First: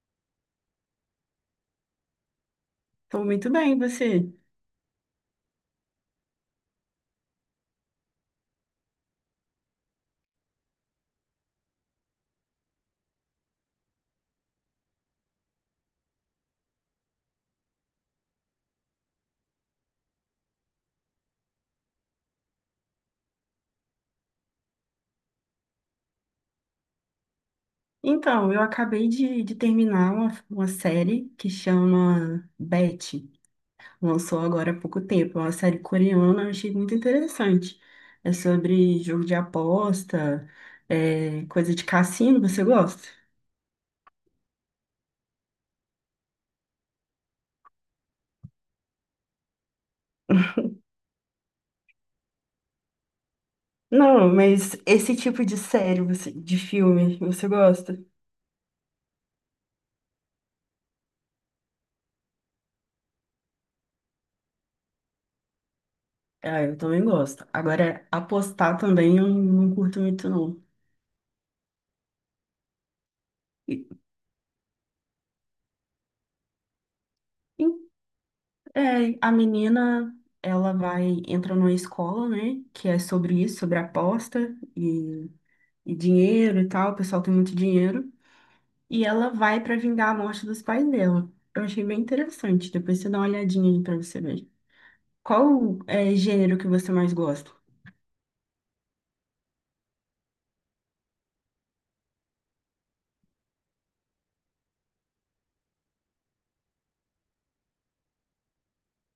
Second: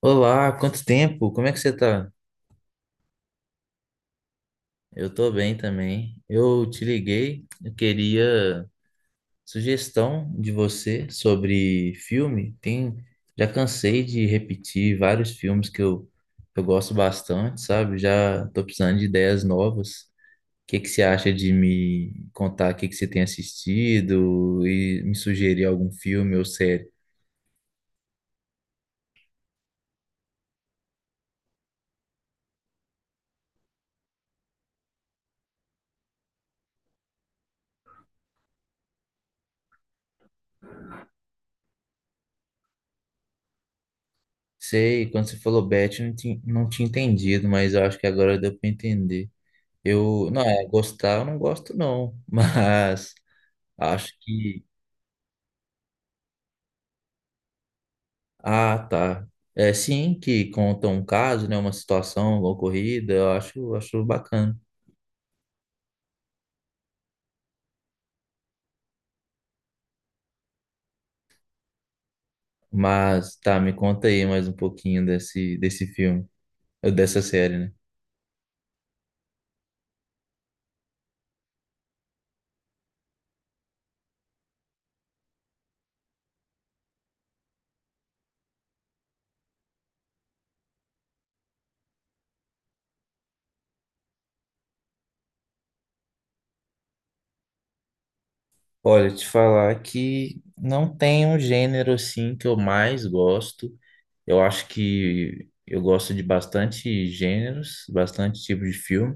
Olá, quanto tempo? Como é que você tá? Tô muito bem, e você? Eu tô bem também. Eu te liguei, eu queria sugestão de você sobre filme. Tem, já cansei de repetir vários filmes que eu gosto bastante, sabe? Já tô precisando de ideias novas. O que que você acha de me contar o que que você tem assistido e me sugerir algum filme ou série? Então, eu acabei de terminar uma série que chama Betty. Lançou agora há pouco tempo. É uma série coreana, eu achei muito interessante. É sobre jogo de aposta, coisa de cassino, você gosta? Sei, quando você falou Beth, eu não tinha entendido, mas eu acho que agora deu pra entender. Eu, não, é, gostar eu não gosto não, mas acho Não, que, mas esse tipo de série, de filme, você gosta? ah, tá. É sim que conta um caso, né, uma situação ocorrida, acho bacana. Ah, eu também gosto. Agora, apostar também eu não curto muito, não. Mas tá, me conta aí mais um pouquinho desse filme, ou dessa série, né? E- É, a menina, ela vai, entra numa escola, né, que é sobre isso, sobre aposta e dinheiro e tal, o pessoal tem muito dinheiro, e ela vai pra vingar a morte dos pais dela. Eu achei bem interessante, depois você dá uma olhadinha aí pra você ver. Qual é gênero que você mais gosta? Olha, te falar que não tem um gênero assim que eu mais gosto. Eu acho que eu gosto de bastante gêneros, bastante tipo de filme.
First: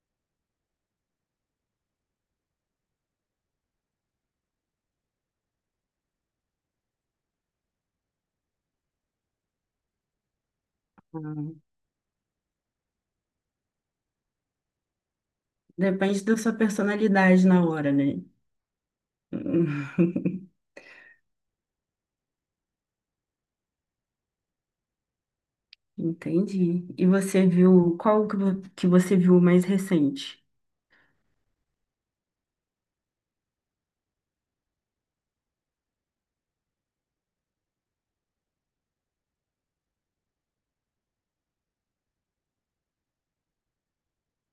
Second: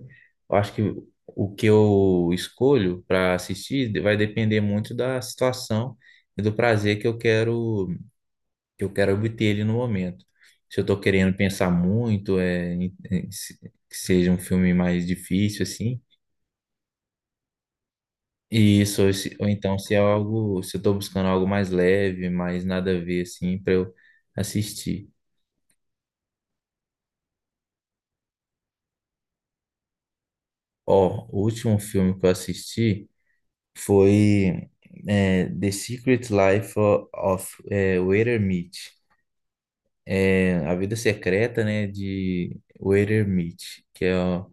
Eu acho que o que eu escolho para assistir vai depender muito da situação e do prazer que eu quero obter ali no momento. Se eu estou querendo Hum. pensar muito, é, que seja um filme mais difícil assim. Depende da sua personalidade na hora, né? E isso, ou ou então se é algo, se eu estou buscando algo mais leve, mais nada a ver assim para eu assistir. Entendi. E você viu, que você viu mais recente? Ó, o último filme que eu assisti foi The Secret Life of Walter Mitty. É, A Vida Secreta, né, de Walter Mitty, que é, ó,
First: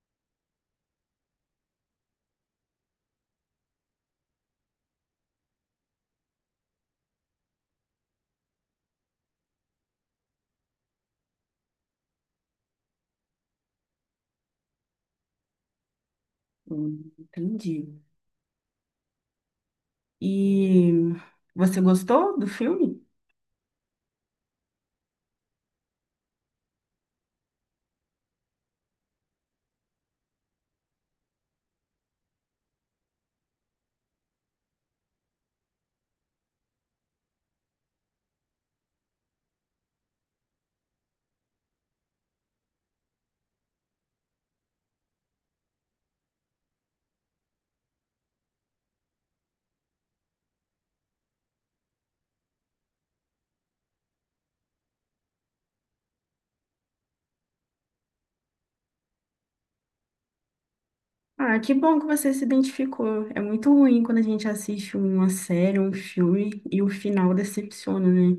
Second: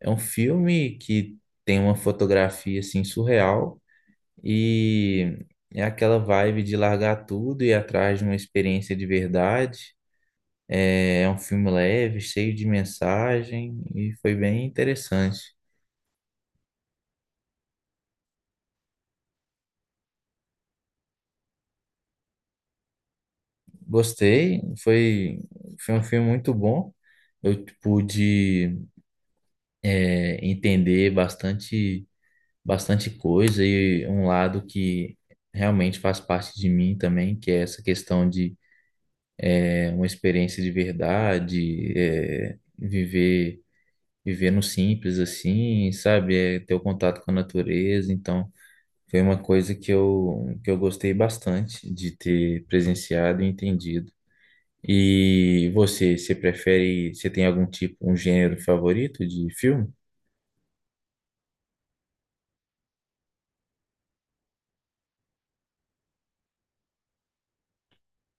é um filme que tem uma fotografia, assim, surreal e é aquela vibe de largar tudo e ir atrás de uma experiência de verdade. É, é um filme leve, cheio de mensagem e foi bem interessante. Entendi. E você gostou do filme? Gostei, foi, foi um filme muito bom. Eu pude entender bastante coisa e um lado que realmente faz parte de mim também, que é essa questão de uma experiência de verdade, é, viver no simples assim, sabe? É, ter o contato com a natureza, então foi uma coisa que que eu gostei bastante de ter presenciado e entendido. E você prefere, você tem algum tipo, um gênero favorito de filme? Ah, que bom que você se identificou. É muito ruim quando a gente assiste uma série, um filme e o final decepciona, né?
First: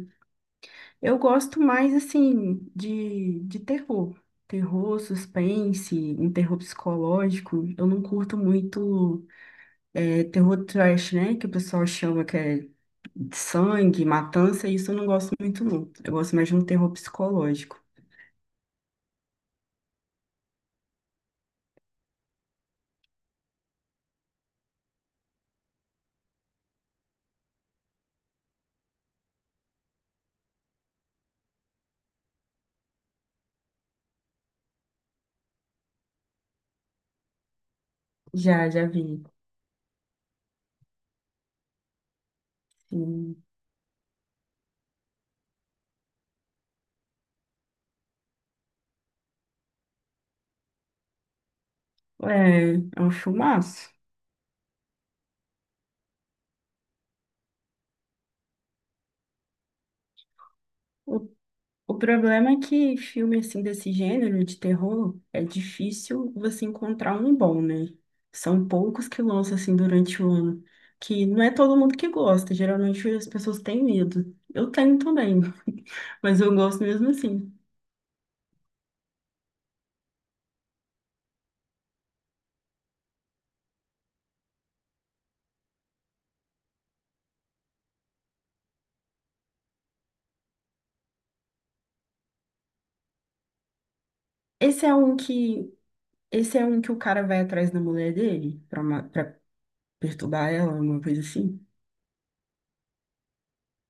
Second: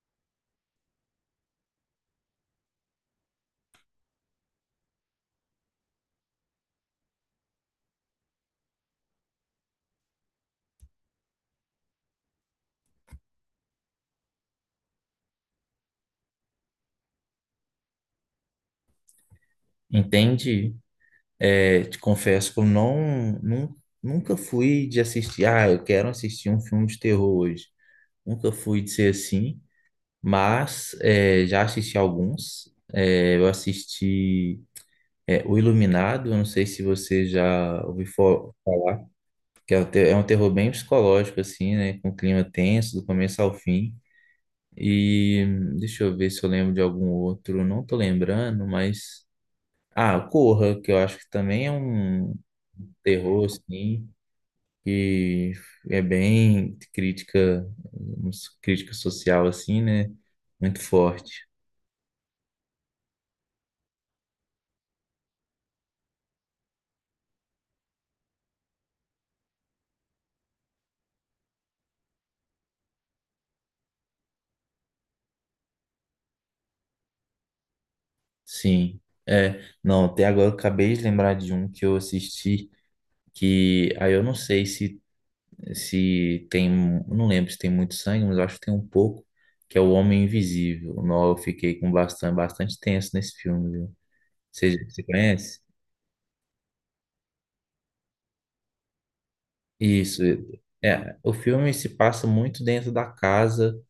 Eu gosto mais, assim, de terror. Terror, suspense, um terror psicológico. Eu não curto muito terror trash, né? Que o pessoal chama que é de sangue, matança. Isso eu não gosto muito, não. Eu gosto mais de um terror psicológico. Entende? É, te confesso que eu nunca fui de assistir, ah, eu quero assistir um filme de terror hoje. Nunca fui de ser assim, mas é, já assisti alguns. É, eu assisti O Iluminado, eu não sei se você já ouviu Já, já falar, vi. que é um é um terror bem psicológico, assim, né? Com clima tenso, do começo Sim. ao fim. E deixa eu ver se eu lembro de algum outro, não tô lembrando, mas. Ah, Corra, que eu acho que também é um É, é um terror, filmaço. assim, que é bem crítica, um, crítica social, assim, né? Muito O, forte. o problema é que filme assim desse gênero de terror é difícil você encontrar um bom, né? São poucos que lançam assim durante o ano, que não é todo mundo que gosta. Geralmente as pessoas têm medo. Eu tenho também, mas eu gosto mesmo assim. Sim. É, não, até agora eu acabei de lembrar de um que eu assisti, que aí eu não sei se, se tem, eu não lembro se tem muito sangue, mas eu acho que tem um pouco, que é O Homem Invisível. Não, eu fiquei com bastante tenso nesse filme, viu? Esse é Você um conhece? que, esse é um que o cara vai atrás da mulher dele pra, pra Isso. perturbar ela, alguma É, coisa o assim. filme se passa muito dentro da casa,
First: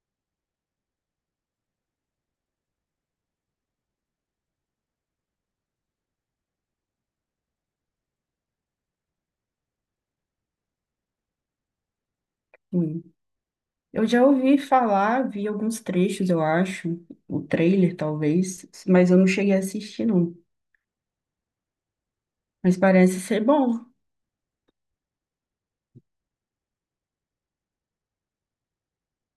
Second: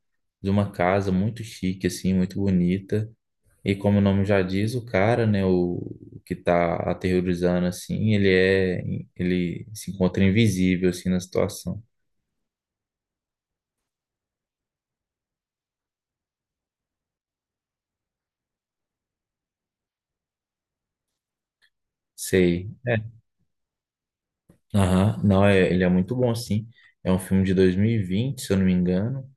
de uma casa muito chique, assim, muito bonita. E como o nome já diz, o cara, né, o que tá aterrorizando, assim, ele se encontra invisível, assim, na situação. Sim. Eu já ouvi falar, vi alguns trechos, eu acho, o trailer talvez, mas eu não cheguei a assistir, não. Sei. Mas É. parece ser bom. Aham. Não, é, ele é muito bom, sim. É um filme de 2020 se eu não me engano.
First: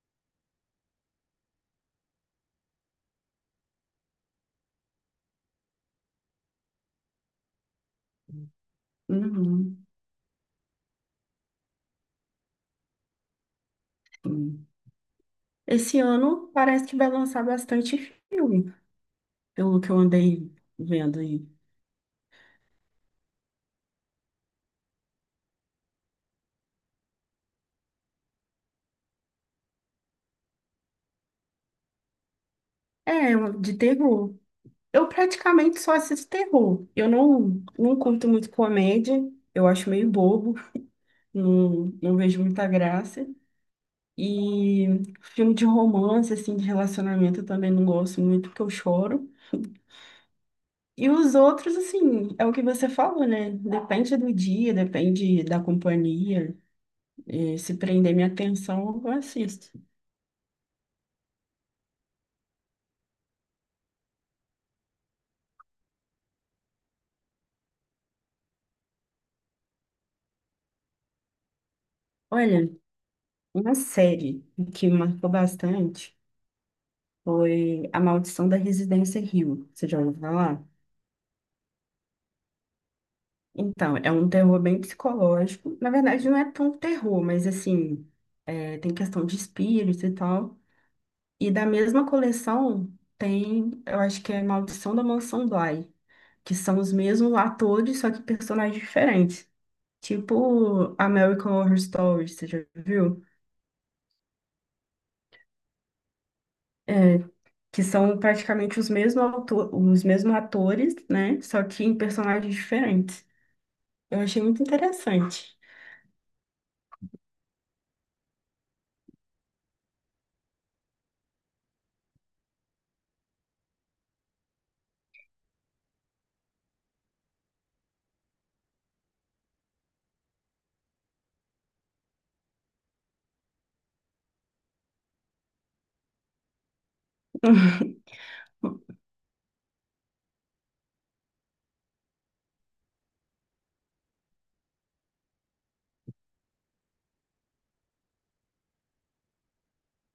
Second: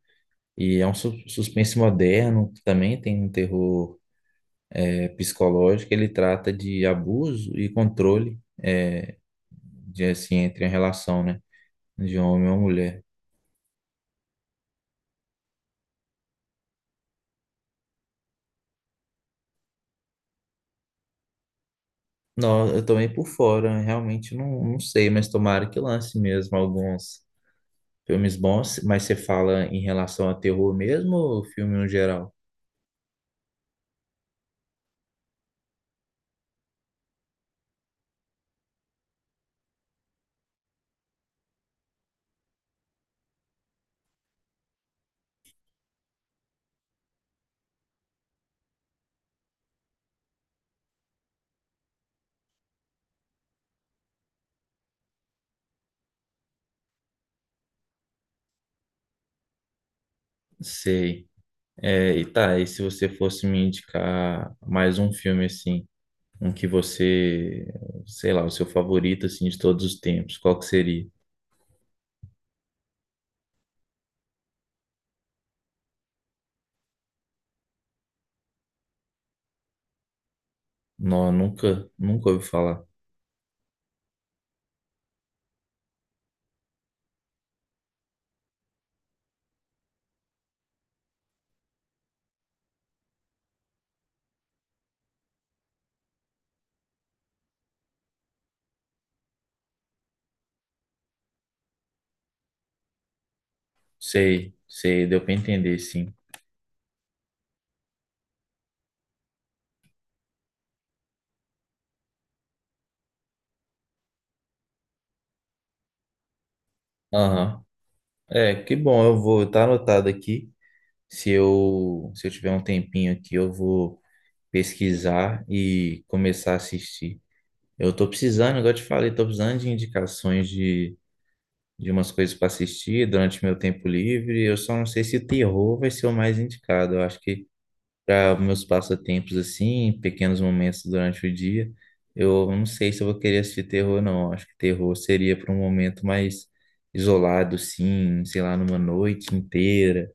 E é um suspense moderno, que também tem um terror, é, psicológico. Ele trata de abuso e controle. É, Uhum, de assim, entre a relação, né? De um homem ou mulher. sim. Esse ano parece que vai lançar bastante filme, pelo que eu andei vendo aí. Não, eu tô meio por fora, realmente não sei, mas tomara que lance mesmo alguns filmes bons. Mas você fala em relação a terror mesmo ou filme no geral? É, de terror. Eu praticamente só assisto terror. Eu não, não curto muito comédia, eu acho meio bobo, não vejo muita graça. E filme de romance, assim, de relacionamento, eu também não gosto muito, porque eu choro. E os outros, assim, é o que você falou, né? Depende do dia, depende da companhia. E se prender minha atenção, eu assisto. Sei. É, e tá, e se você fosse me indicar mais um filme assim, um que você, sei lá, o seu favorito assim de todos os tempos, qual que seria? Olha, uma série que me marcou bastante foi A Maldição da Residência Hill. Você já ouviu falar? Não, nunca ouvi falar. Então, é um terror bem psicológico. Na verdade, não é tão terror, mas assim, é, tem questão de espírito e tal. E da mesma coleção tem, eu acho que é Maldição da Mansão Bly, que são os mesmos atores, só que personagens diferentes. Tipo American Horror Story, você já viu? Sei, sei, deu pra entender, sim. É, que são praticamente os mesmos atores, né? Só que em personagens diferentes. Eu achei muito interessante. Aham. É, que bom, eu vou estar anotado aqui. Se se eu tiver um tempinho aqui, eu vou pesquisar e começar a assistir. Eu tô precisando, igual eu te falei, tô precisando de indicações de umas coisas para assistir durante meu tempo livre. Eu só não sei se terror vai ser o mais indicado. Eu acho que para meus passatempos assim, pequenos momentos durante o dia, eu não sei se eu vou querer assistir terror, não. Eu acho que terror seria para um momento mais isolado, sim, sei lá, numa noite inteira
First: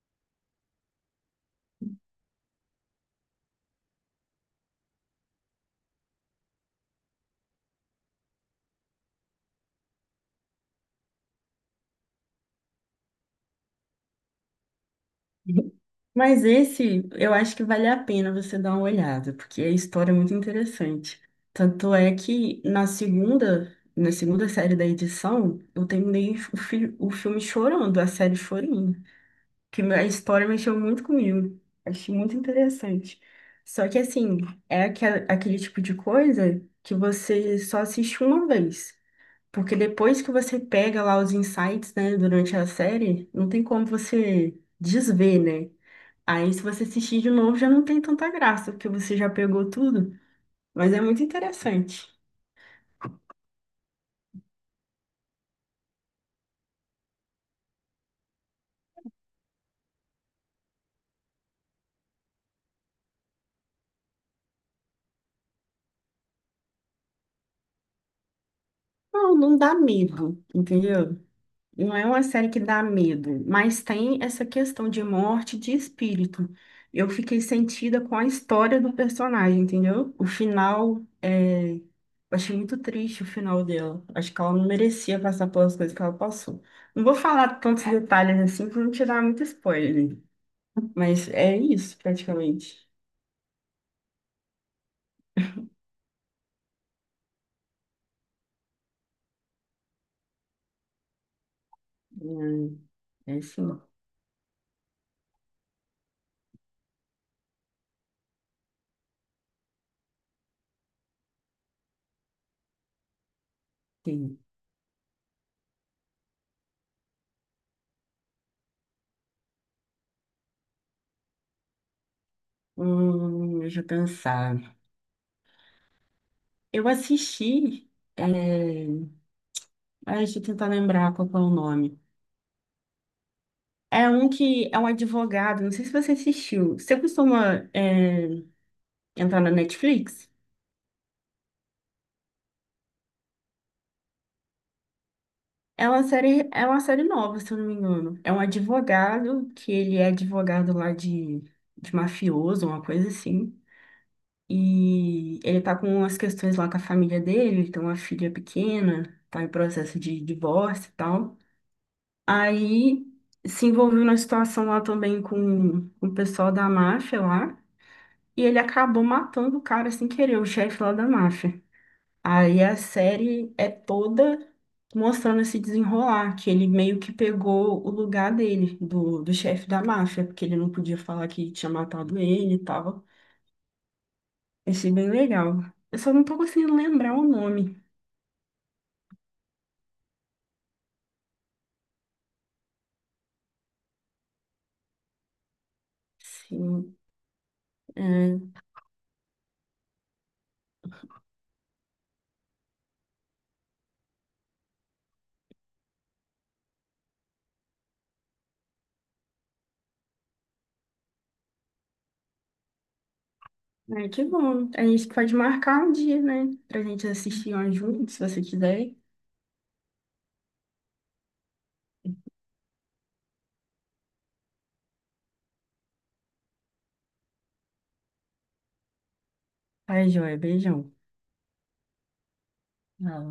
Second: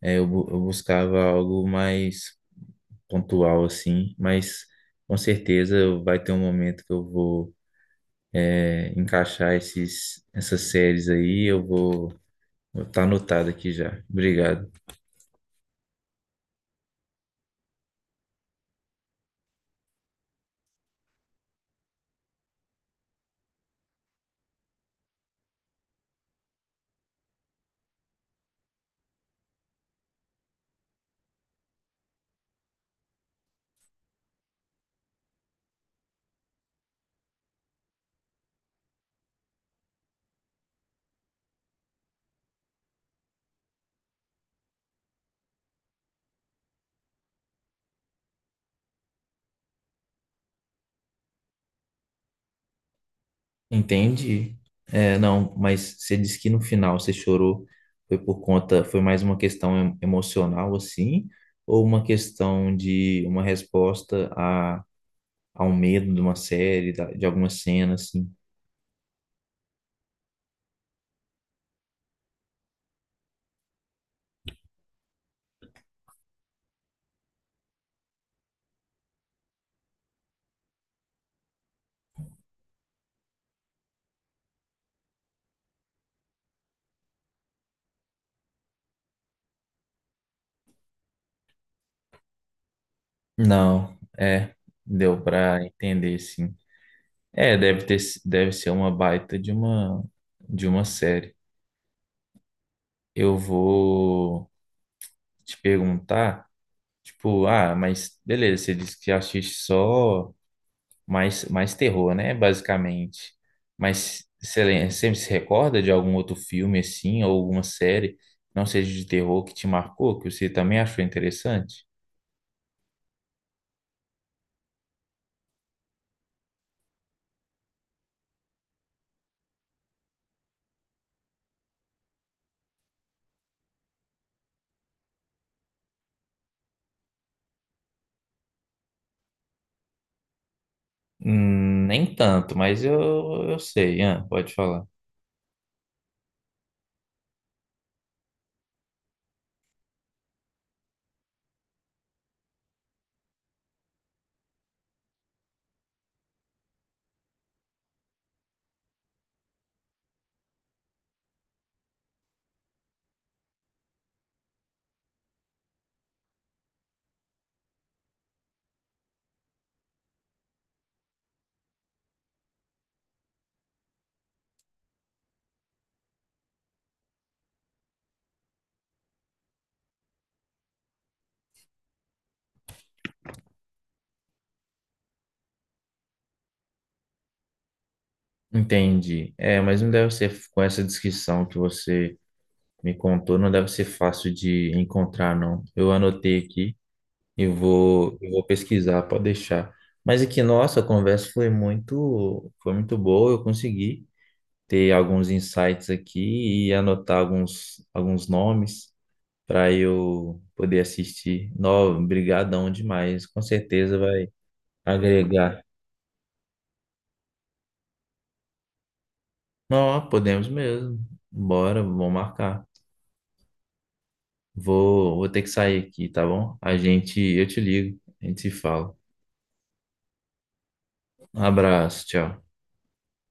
é, eu buscava algo mais pontual, assim, mas com certeza vai ter um momento que eu vou é, encaixar essas séries aí, eu vou estar anotado aqui já. Obrigado. Mas esse, eu acho que vale a pena você dar uma olhada, porque a história é muito interessante. Tanto é que na segunda série da edição, eu terminei o filme chorando, a série chorando, que a história mexeu muito comigo. Achei muito interessante. Só que assim, é aquele tipo de coisa que você só assiste uma vez. Porque depois que você pega lá os insights, né, durante a série, não tem como você desver, né? Aí, se você assistir de novo, já não tem tanta graça, porque você já pegou tudo. Mas é muito interessante. Entendi. É, não, mas você disse que no final você chorou, foi por conta, foi mais uma questão emocional, assim, ou uma questão de uma resposta a um medo de uma série, de alguma cena, assim? Não, não dá medo, entendeu? Não é uma série que dá medo, mas tem essa questão de morte de espírito. Eu fiquei sentida com a história do personagem, entendeu? O final, é... eu achei muito triste o final dela. Acho que ela não merecia passar pelas coisas que ela passou. Não vou falar tantos detalhes assim, para não te dar muito spoiler, né? Mas é isso, praticamente. Não, é, deu pra entender sim. É, deve ter, si, deve ser uma baita de uma série. Hum, Eu é sim. vou te perguntar, tipo, ah, mas beleza, você disse que assiste só mais terror, né, basicamente. Mas Sim. você, você se recorda de algum outro filme assim ou alguma série, que não seja de terror que te marcou, que você também achou interessante? Deixa eu pensar. Eu assisti. É... ai, deixa eu tentar lembrar qual que é o nome. É um que é um advogado, não sei se você assistiu. Você costuma entrar na Netflix? Nem tanto, mas eu sei, Ian, pode falar. É uma série nova, se eu não me engano. É um advogado, que ele é advogado lá de mafioso, uma coisa assim. E ele tá com umas questões lá com a família dele, ele tem uma filha pequena, tá em processo de divórcio e tal. Aí se envolveu na situação lá também com o pessoal da máfia lá, e ele acabou matando o cara sem querer, o chefe lá da máfia. Aí a série é toda mostrando esse desenrolar, que ele meio que pegou o lugar dele, do chefe da máfia, porque ele não podia falar que tinha matado ele e tal. Achei bem legal. Eu só não tô conseguindo lembrar o nome. Entendi. É, mas não deve ser, com essa descrição que você me contou, não deve ser fácil de encontrar, não. Eu anotei aqui Sim. e eu É. vou pesquisar, pode deixar. Mas aqui, nossa, a conversa foi foi muito boa, eu consegui ter alguns insights aqui e anotar alguns nomes para eu poder assistir. Não, brigadão demais, com certeza Ai, que vai bom. A gente pode agregar. marcar um dia, né? Pra gente assistir um junto, se você quiser. Não, podemos mesmo. Bora, vamos marcar. Vou ter que sair aqui, tá bom? A gente, eu te ligo, a gente se fala. Ai, joia. Beijão. Um abraço, tchau. Não,